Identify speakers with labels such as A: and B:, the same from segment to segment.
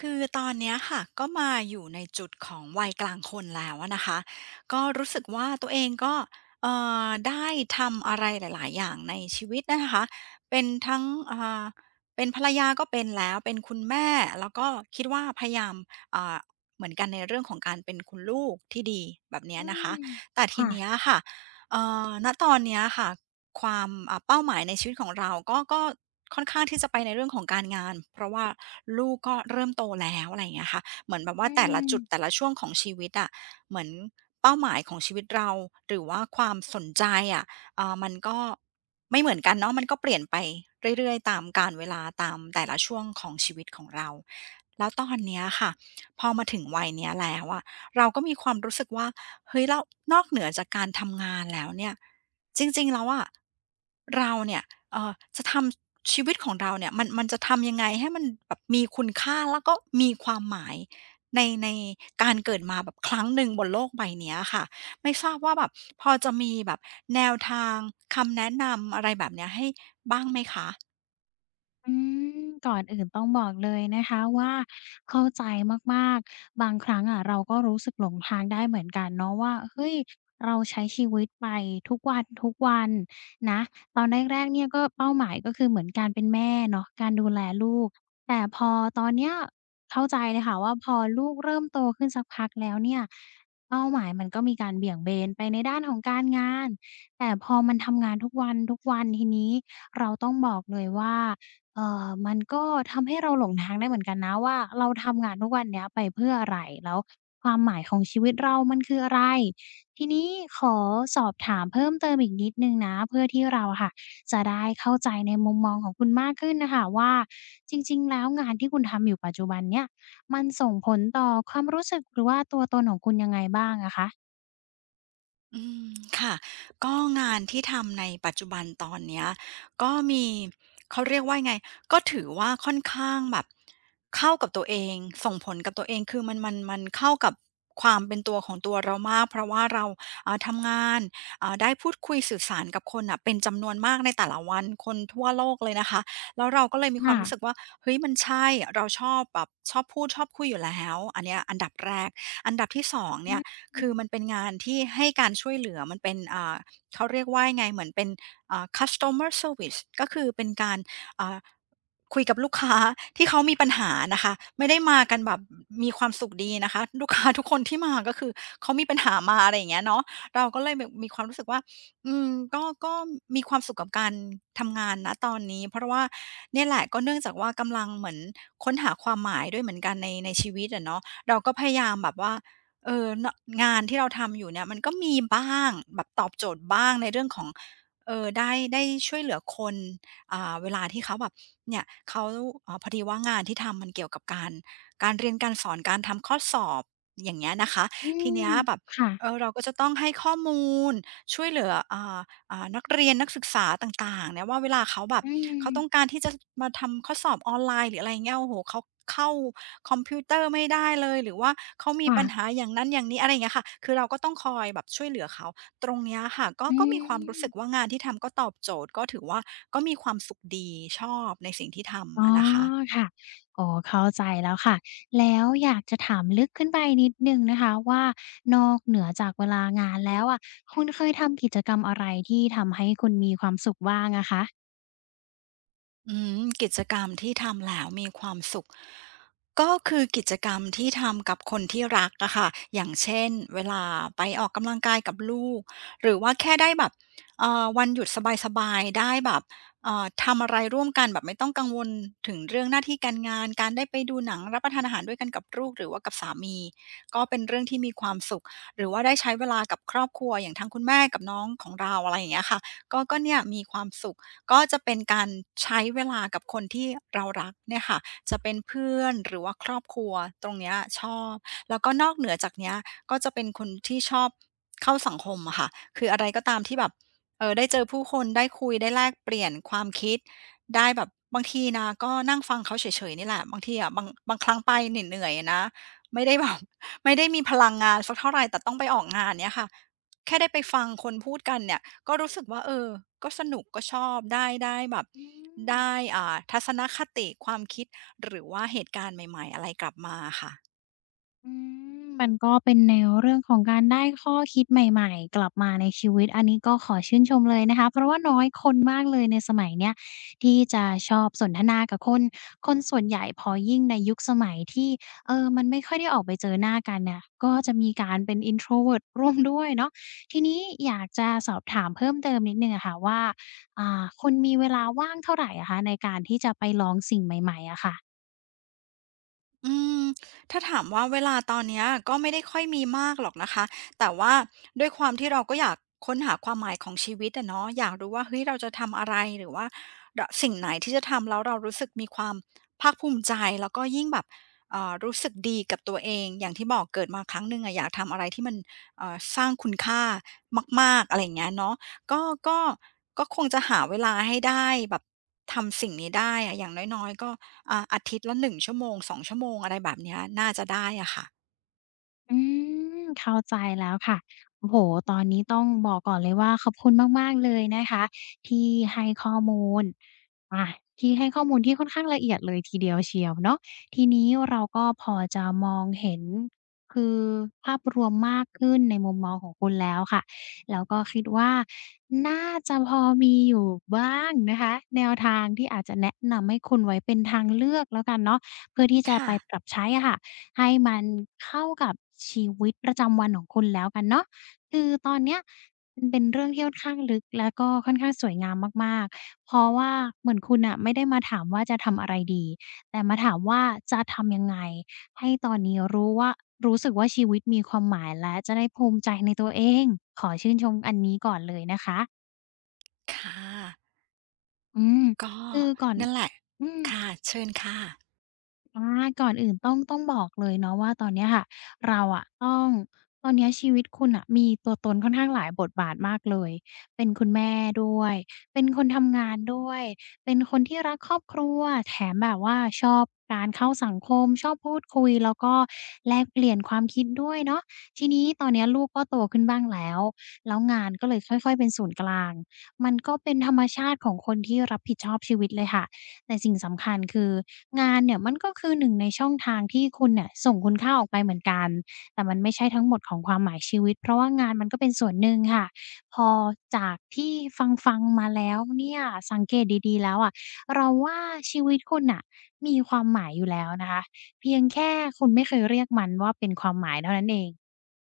A: คือตอนเนี้ยค่ะก็มาอยู่ในจุดของวัยกลางคนแล้วอะนะคะก็รู้สึกว่าตัวเองก็เอ่ได้ทำอะไรหลายๆ อย่างในชีวิตนะคะเป็นทั้งอเป็นภรรยาก็เป็นแล้วเป็นคุณแม่แล้วก็คิดว่าพยายามเอ่อเหมือนกันในเรื่องของการเป็นคุณลูกที่ดีแบบเนี้
B: อื
A: ยนะ
B: ม
A: คะแต่ที
B: ค่ะ
A: เนี้ยค่ะเอ่ณตอนเนี้ยค่ะ ความเป้าหมายในชีวิตของเราก็ค่อนข้างที่จะไปในเรื่องของการงานเพราะว่าลูกก็เริ่มโตแล้วอะไรอย่างเงี้ยค่ะเหมือนแบบ
B: อื
A: ว่าแต่ละ
B: ม
A: จุดแต่ละช่วงของชีวิตอะเหมือนเป้าหมายของชีวิตเราหรือว่าความสนใจอะเอ่ามันก็ไม่เหมือนกันเนาะมันก็เปลี่ยนไปเรื่อยๆตามการเวลาตามแต่ละช่วงของชีวิตของเราแล้วตอนเนี้ยค่ะพอมาถึงวัยเนี้ยแล้วอะเราก็มีความรู้สึกว่า เฮ้ยแล้วนอกเหนือจากการทำงานแล้วเนี่ยจริงๆแล้วอะเราเนี่ยเอ่อจะทำชีวิตของเราเนี่ยมันจะทำยังไงให้มันแบบมีคุณค่าแล้วก็มีความหมายในการเกิดมาแบบครั้งหนึ่งบนโลกใบเนี้ยค่ะไม่ทราบว่าแบบพอจะมีแบบแนวทางคำแนะนำอะไรแบบเนี้ยให้บ้างไหมคะ
B: อืมก่อนอื่นต้องบอกเลยนะคะว่าเข้าใจมากๆบางครั้งอะเราก็รู้สึกหลงทางได้เหมือนกันเนาะว่าเฮ้ยเราใช้ชีวิตไปทุกวันทุกวันนะตอนแรกๆเนี่ยก็เป้าหมายก็คือเหมือนการเป็นแม่เนาะการดูแลลูกแต่พอตอนเนี้ยเข้าใจเลยค่ะว่าพอลูกเริ่มโตขึ้นสักพักแล้วเนี่ยเป้าหมายมันก็มีการเบี่ยงเบนไปในด้านของการงานแต่พอมันทำงานทุกวันทุกวันทีนี้เราต้องบอกเลยว่า มันก็ทำให้เราหลงทางได้เหมือนกันนะว่าเราทำงานทุกวันเนี้ยไปเพื่ออะไรแล้วความหมายของชีวิตเรามันคืออะไรทีนี้ขอสอบถามเพิ่มเติมอีกนิดหนึ่งนะเพื่อที่เราอะค่ะจะได้เข้าใจในมุมมองของคุณมากขึ้นน่ะค่ะว่าจริงๆแล้วงานที่คุณทำอยู่ปัจจุบันเนี่ยมันส่งผลต่อความรู้สึกหรือว่าตัวตนของคุณยังไงบ้างอะคะ
A: อืมค่ะก็งานที่ทำในปัจจุบันตอนเนี้ยก็มีเขาเรียกว่ายังไงก็ถือว่าค่อนข้างแบบเข้ากับตัวเองส่งผลกับตัวเองคือมันเข้ากับความเป็นตัวของตัวเรามากเพราะว่าเราทำงานได้พูดคุยสื่อสารกับคนน่ะเป็นจำนวนมากในแต่ละวันคนทั่วโลกเลยนะคะแล้วเราก็เลยมีความรู้สึก
B: ค่ะ
A: ว่าเฮ้ยมันใช่เราชอบแบบชอบพูดชอบคุยอยู่แล้วอันเนี้ยอันดับแรกอันดับที่สอง
B: อื
A: เนี่ย
B: ม
A: คือมันเป็นงานที่ให้การช่วยเหลือมันเป็นเขาเรียกว่ายังไงเหมือนเป็นCustomer Service ก็คือเป็นการอ่าคุยกับลูกค้า ที่เขามีปัญหานะคะไม่ได้มากันแบบมีความสุขดีนะคะลูกค้า ทุกคนที่มาก็คือเขามีปัญหามาอะไรอย่างเงี้ยเนาะเราก็เลยแบบมีความรู้สึกว่าอืมก็มีความสุขกับการทำงานนะตอนนี้เพราะว่าเนี่ยแหละก็เนื่องจากว่ากำลังเหมือนค้นหาความหมายด้วยเหมือนกันในชีวิตอะเนาะเราก็พยายามแบบว่า เออเนอะงานที่เราทำอยู่เนี่ยมันก็มีบ้างแบบตอบโจทย์บ้างในเรื่องของเออได้ช่วยเหลือคนเวลาที่เขาแบบเนี่ยเขาพอดีว่างานที่ทำมันเกี่ยวกับการการเรียนการสอนการทำข้อสอบอย่างเงี้ยนะคะ
B: อื
A: ทีเนี้ย
B: ม
A: แบบ
B: ค่ะ
A: เออเราก็จะต้องให้ข้อมูลช่วยเหลือนักเรียนนักศึกษาต่างๆเนี่ยว่าเวลาเขาแบบ
B: อื
A: เขาต้องกา
B: ม
A: รที่จะมาทำข้อสอบออนไลน์หรืออะไรเงี้ยโอ้โหเขาเข้า คอมพิวเตอร์ไม่ได้เลยหรือว่าเขามีปัญหา
B: ค่ะ
A: อย่างนั้นอย่างนี้อะไรอย่างเงี้ยค่ะ คือเราก็ต้องคอยแบบช่วยเหลือเขาตรงเนี้ยค่ะก็
B: อื
A: ก็มีความรู้
B: ม
A: สึกว่างานที่ทำก็ตอบโจทย์ก็ถือว่าก็มีความสุขดีชอบในสิ่งที่ทำ
B: อ๋อ
A: อะนะคะ
B: ค่ะอ๋อเข้าใจแล้วค่ะแล้วอยากจะถามลึกขึ้นไปนิดหนึ่งนะคะว่านอกเหนือจากเวลางานแล้วอะคุณเคยทำกิจกรรมอะไรที่ทำให้คุณมีความสุขบ้างอะคะ
A: อืมกิจกรรมที่ทำแล้วมีความสุขก็คือกิจกรรมที่ทำกับคนที่รักอะค่ะอย่างเช่นเวลาไปออกกำลังกายกับลูกหรือว่าแค่ได้แบบวันหยุดสบายๆได้แบบทำอะไรร่วมกันแบบไม่ต้องกังวลถึงเรื่องหน้าที่การงานการได้ไปดูหนังรับประทานอาหารด้วยกันกับลูกหรือว่ากับสามีก็เป็นเรื่องที่มีความสุขหรือว่าได้ใช้เวลากับครอบครัวอย่างทางคุณแม่กับน้องของเราอะไรอย่างเงี้ยค่ะก็เนี่ยมีความสุข ก็จะเป็นการใช้เวลากับคนที่เรารักเนี่ยค่ะจะเป็นเพื่อนหรือว่าครอบครัวตรงเนี้ยชอบ แล้วก็นอกเหนือจากเนี้ยก็จะเป็นคนที่ชอบเข้าสังคมอะค่ะคืออะไรก็ตามที่แบบได้เจอผู้คนได้คุยได้แลกเปลี่ยนความคิดได้แบบบางทีนะก็นั่งฟังเขาเฉยๆนี่แหละบางทีอะบางครั้งไปเหนื่อยๆอะนะไม่ได้แบบ ไม่ได้มีพลังงานสักเท่าไรแต่ต้องไปออกงานเงี้ยค่ะแค่ได้ไปฟังคนพูดกันเนี่ย ก็รู้สึกว่าเออ ก็สนุกก็ชอบได้แบบ
B: อืม
A: ได้ทัศนคติความคิดหรือว่าเหตุการณ์ใหม่ๆอะไรกลับมาค่ะ
B: อืมมันก็เป็นแนวเรื่องของการได้ข้อคิดใหม่ๆกลับมาในชีวิตอันนี้ก็ขอชื่นชมเลยนะคะเพราะว่าน้อยคนมากเลยในสมัยเนี้ยที่จะชอบสนทนากับคนคนส่วนใหญ่พอยิ่งในยุคสมัยที่มันไม่ค่อยได้ออกไปเจอหน้ากันเนี่ยก็จะมีการเป็น introvert ร่วมด้วยเนาะทีนี้อยากจะสอบถามเพิ่มเติมนิดหนึ่งอะค่ะว่าอ่าคุณมีเวลาว่างเท่าไรอะคะในการที่จะไปลองสิ่งใหม่ๆอะค่ะ
A: อืมถ้าถามว่าเวลาตอนเนี้ยก็ไม่ได้ค่อยมีมากหรอกนะคะแต่ว่าด้วยความที่เราก็อยากค้นหาความหมายของชีวิตอะเนาะอยากรู้ว่าเฮ้ยเราจะทำอะไรหรือว่าเราสิ่งไหนที่จะทำแล้วเรารู้สึกมีความภาคภูมิใจแล้วก็ยิ่งแบบรู้สึกดีกับตัวเองอย่างที่บอกเกิดมาครั้งหนึ่งอะอยากทำอะไรที่มันสร้างคุณค่ามากๆอะไรอย่างเงี้ยเนาะก็ก็ก็คงจะหาเวลาให้ได้แบบทำสิ่งนี้ได้อะอย่างน้อยๆก็ อาทิตย์ละ1ชั่วโมง2ชั่วโมงอะไรแบบเนี้ยน่าจะได้อะค่ะ
B: อืมเข้าใจแล้วค่ะโอ้โฮตอนนี้ต้องบอกก่อนเลยว่าขอบคุณมากๆเลยนะคะที่ให้ข้อมูลอาที่ให้ข้อมูลที่ค่อนข้างละเอียดเลยทีเดียวเชียวเนาะทีนี้เราก็พอจะมองเห็นคือภาพรวมมากขึ้นในมุมมองของคุณแล้วค่ะ แล้วก็คิดว่าน่าจะพอมีอยู่บ้างนะคะแนวทางที่อาจจะแนะนำให้คุณไว้เป็นทางเลือกแล้วกันเนาะเพื่อที่จะไป
A: ค่ะ
B: ปรับใช้อะค่ะ ให้มันเข้ากับชีวิตประจำวันของคุณแล้วกันเนาะคือตอนเนี้ยมันเป็นเรื่องที่ค่อนข้างลึกแล้วก็ค่อนข้างสวยงามมากๆเพราะว่าเหมือนคุณน่ะไม่ได้มาถามว่าจะทำอะไรดีแต่มาถามว่าจะทำยังไงให้ตอนนี้รู้ว่ารู้สึกว่าชีวิตมีความหมายและจะได้ภูมิใจในตัวเองขอชื่นชมอันนี้ก่อนเลยนะคะ
A: ค่ะ
B: อืม
A: ก็
B: คือก่อน
A: นั่นแหละ
B: อืม
A: ค่ะเชิญค่ะ
B: อาก่อนอื่นต้องบอกเลยเนาะว่าตอนเนี้ยค่ะเราอะต้องตอนเนี้ยชีวิตคุณน่ะมีตัวตนค่อนข้างหลายบทบาทมากเลยเป็นคุณแม่ด้วยเป็นคนทำงานด้วยเป็นคนที่รักครอบครัวแถมแบบว่าชอบการเข้าสังคมชอบพูดคุยแล้วก็แลกเปลี่ยนความคิดด้วยเนาะทีนี้ตอนเนี้ยลูกก็โตขึ้นบ้างแล้วแล้วงานก็เลยค่อยๆเป็นศูนย์กลางมันก็เป็นธรรมชาติของคนที่รับผิดชอบชีวิตเลยค่ะ แต่สิ่งสำคัญคืองานเนี่ยมันก็คือหนึ่งในช่องทางที่คุณเนี่ยส่งคุณค่าออกไปเหมือนกันแต่มันไม่ใช่ทั้งหมดของความหมายชีวิตเพราะว่างานมันก็เป็นส่วนหนึ่งค่ะพอจากที่ฟังๆมาแล้วเนี่ยสังเกตดีๆแล้วอะเราว่าชีวิตคุณน่ะมีความหมายอยู่แล้วนะคะเพียงแค่คุณไม่เคยเรียกมันว่าเป็นความหมายเท่านั้นเอง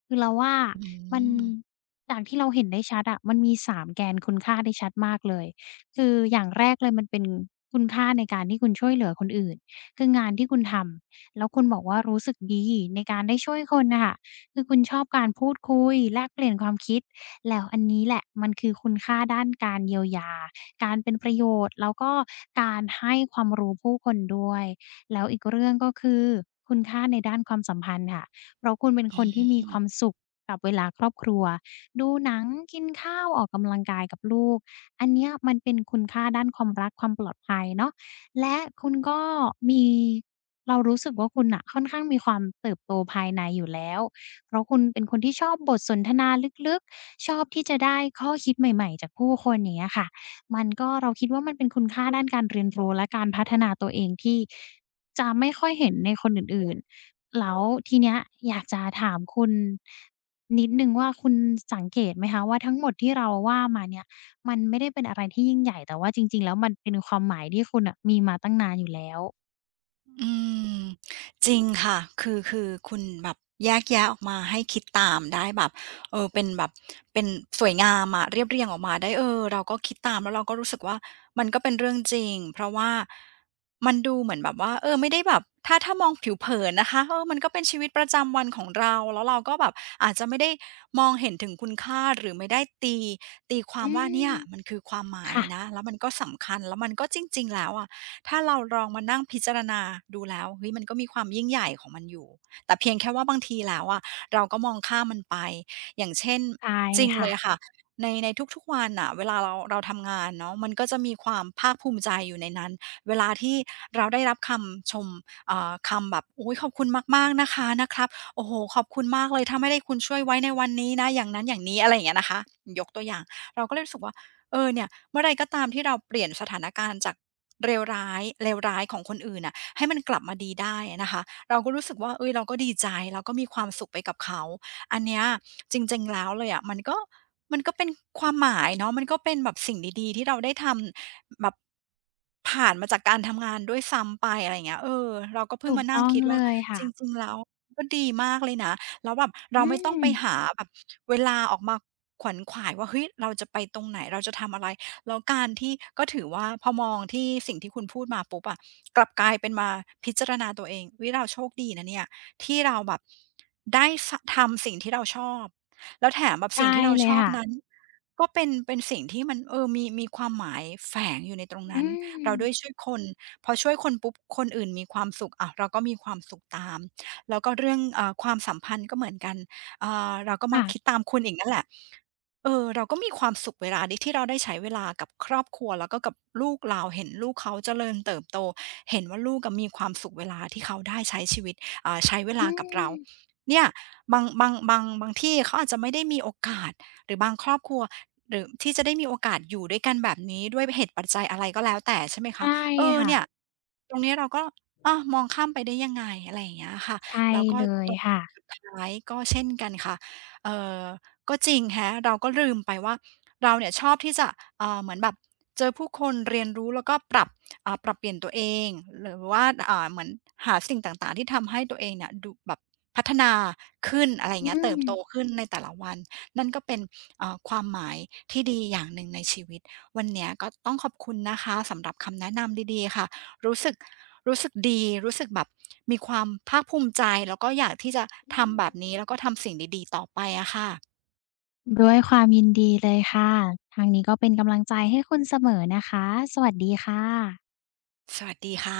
B: คือเราว่า
A: อื
B: มัน
A: ม
B: จากที่เราเห็นได้ชัดอะมันมีสามแกนคุณค่าได้ชัดมากเลย คืออย่างแรกเลยมันเป็นคุณค่าในการที่คุณช่วยเหลือคนอื่นคืองานที่คุณทำแล้วคุณบอกว่ารู้สึกดีในการได้ช่วยคนน่ะค่ะคือคุณชอบการพูดคุยแลกเปลี่ยนความคิดแล้วอันนี้แหละมันคือคุณค่าด้านการเยียวยาการเป็นประโยชน์แล้วก็การให้ความรู้ผู้คนด้วยแล้วอีกเรื่องก็คือคุณค่าในด้านความสัมพันธ์ค่ะเพราะคุณเป็นคนที่มีความสุขกับเวลาครอบครัวดูหนังกินข้าวออกกำลังกายกับลูก อันเนี้ยมันเป็นคุณค่าด้านความรักความปลอดภัยเนาะและคุณก็มีเรารู้สึกว่าคุณน่ะค่อนข้างมีความเติบโตภายในอยู่แล้วเพราะคุณเป็นคนที่ชอบบทสนทนาลึกๆชอบที่จะได้ข้อคิดใหม่ๆจากผู้คนอย่างเงี้ยค่ะมันก็เราคิดว่ามันเป็นคุณค่าด้านการเรียนรู้และการพัฒนาตัวเองที่จะไม่ค่อยเห็นในคนอื่นๆแล้วทีเนี้ยอยากจะถามคุณนิดหนึ่งว่าคุณสังเกตไหมคะว่าทั้งหมดที่เราว่ามาเนี่ย มันไม่ได้เป็นอะไรที่ยิ่งใหญ่แต่ว่าจริงๆแล้วมันเป็นความหมายที่คุณน่ะมีมาตั้งนานอยู่แล้ว
A: อืมจริงค่ะคือคุณแบบแยกแยะออกมาให้คิดตามได้แบบเออเป็นแบบเป็นสวยงามอะเรียบเรียงออกมาได้เออเราก็คิดตามแล้วเราก็รู้สึกว่ามันก็เป็นเรื่องจริงเพราะว่ามันดูเหมือนแบบว่าเออไม่ได้แบบถ้ามองผิวเผินนะคะเออมันก็เป็นชีวิตประจำวันของเราแล้วเราก็แบบอาจจะไม่ได้มองเห็นถึงคุณค่าหรือไม่ได้ตีควา
B: อื
A: มว่าเนี่
B: ม
A: ยมันคือความหมาย
B: ค่ะ
A: นะแล้วมันก็สำคัญแล้วมันก็จริงๆแล้วอะ ถ้าเราลองมานั่งพิจารณาดูแล้วเฮ้ยมันก็มีความยิ่งใหญ่ของมันอยู่แต่เพียงแค่ว่าบางทีแล้วอะเราก็มองข้ามมันไปอย่างเช่น
B: ใช่
A: จริงเล
B: ค่ะ
A: ยอะค่ะในทุกๆวันน่ะเวลาเราทำงานเนาะมันก็จะมีความภาคภูมิใจอยู่ในนั้นเวลาที่เราได้รับคำชมคำแบบอุ๊ยขอบคุณมากๆนะคะนะครับโอ้โฮขอบคุณมากเลยถ้าไม่ได้คุณช่วยไว้ในวันนี้นะอย่างนั้นอย่างนี้อะไรอย่างเงี้ยนะคะยกตัวอย่างเราก็เลยรู้สึกว่าเออเนี่ยเมื่อไรก็ตามที่เราเปลี่ยนสถานการณ์จาก เลวร้ายของคนอื่นน่ะให้มันกลับมาดีได้อะนะคะเราก็รู้สึกว่าเฮ้ยเราก็ดีใจเราก็มีความสุขไปกับเขาอันเนี้ยจริงๆแล้วเลยอะมันก็เป็นความหมายเนาะมันก็เป็นแบบสิ่งดีๆที่เราได้ทำแบบผ่านมาจากการทำงานด้วยซ้ำไปอะไรอย่างเงี้ยเออเราก็เพิ่
B: ถู
A: ง
B: ก
A: มานั่ง
B: ต้อง
A: คิด
B: เล
A: ว่า
B: ย
A: จ
B: ค่ะ
A: ริงๆแล้วก็ดีมากเลยนะแล้วแบบ
B: อื
A: เราไม่ต้อง
B: ม
A: ไปหาแบบเวลาออกมาขวนขวายว่าเฮ้ยเราจะไปตรงไหนเราจะทำอะไร แล้วการที่ก็ถือว่าพอมองที่สิ่งที่คุณพูดมาปุ๊บอะกลับกลายเป็นมาพิจารณาตัวเองวิเราโชคดีนะเนี่ยที่เราแบบได้สะทำสิ่งที่เราชอบแล้วแถมแบบสิ่ง
B: ได้
A: ที่เรา
B: เล
A: ช
B: ย
A: อบ
B: ค่ะ
A: นั้นก็เป็นสิ่งที่มันเออมีความหมายแฝงอยู่ในตรง
B: อื
A: นั้น
B: ม
A: เราด้วยช่วยคนพอช่วยคนปุ๊บคนอื่นมีความสุขอ้าวเราก็มีความสุขตามแล้วก็เรื่องความสัมพันธ์ก็เหมือนกันเราก็มา
B: ค่ะ
A: คิดตามคุณอีกนั่นแหละ เออเราก็มีความสุขเวลานี้ที่เราได้ใช้เวลากับครอบครัวแล้วก็กับลูกเราเห็นลูกเขาเจริญเติบโตเห็นว่าลูกอะมีความสุขเวลาที่เขาได้ใช้ชีวิตใช้เว
B: อื
A: ลากับเรา
B: ม
A: เนี่ยบางที่เขาอาจจะไม่ได้มีโอกาสหรือบางครอบครัวหรือที่จะได้มีโอกาสอยู่ด้วยกันแบบนี้ด้วยเหตุปัจจัยอะไรก็แล้วแต่ใช่ไหมคะ
B: ใช่
A: เออ
B: ค่ะ
A: เนี่ยตรงนี้เราก็มองข้ามไปได้ยังไงอะไรอย่างเงี้ยค่ะ
B: ใช่
A: แล้วก็
B: เลย
A: ตรง
B: ค่ะ
A: สุดท้ายก็เช่นกันค่ะเอ่อ ก็จริงคะเราก็ลืมไปว่าเราเนี่ยชอบที่จะเหมือนแบบเจอผู้คนเรียนรู้แล้วก็ปรับปรับเปลี่ยนตัวเองหรือว่าเหมือนหาสิ่งต่างๆที่ทำให้ตัวเองเนี่ยดูแบบพัฒนาขึ้นอะไรอย่า
B: อื
A: งเงี้ยเติบ
B: ม
A: โตขึ้นในแต่ละวันนั่นก็เป็นความหมายที่ดีอย่างหนึ่งในชีวิตวันเนี้ยก็ต้องขอบคุณนะคะสำหรับคำแนะนำดีๆค่ะรู้สึกรู้สึกดี รู้สึกแบบมีความภาคภูมิใจแล้วก็อยากที่จะ
B: อื
A: ทำแบบนี้
B: ม
A: แล้วก็ทำสิ่งดีๆต่อไปอะค่ะ
B: ด้วยความยินดีเลยค่ะทางนี้ก็เป็นกำลังใจให้คุณเสมอนะคะสวัสดีค่ะ
A: สวัสดีค่ะ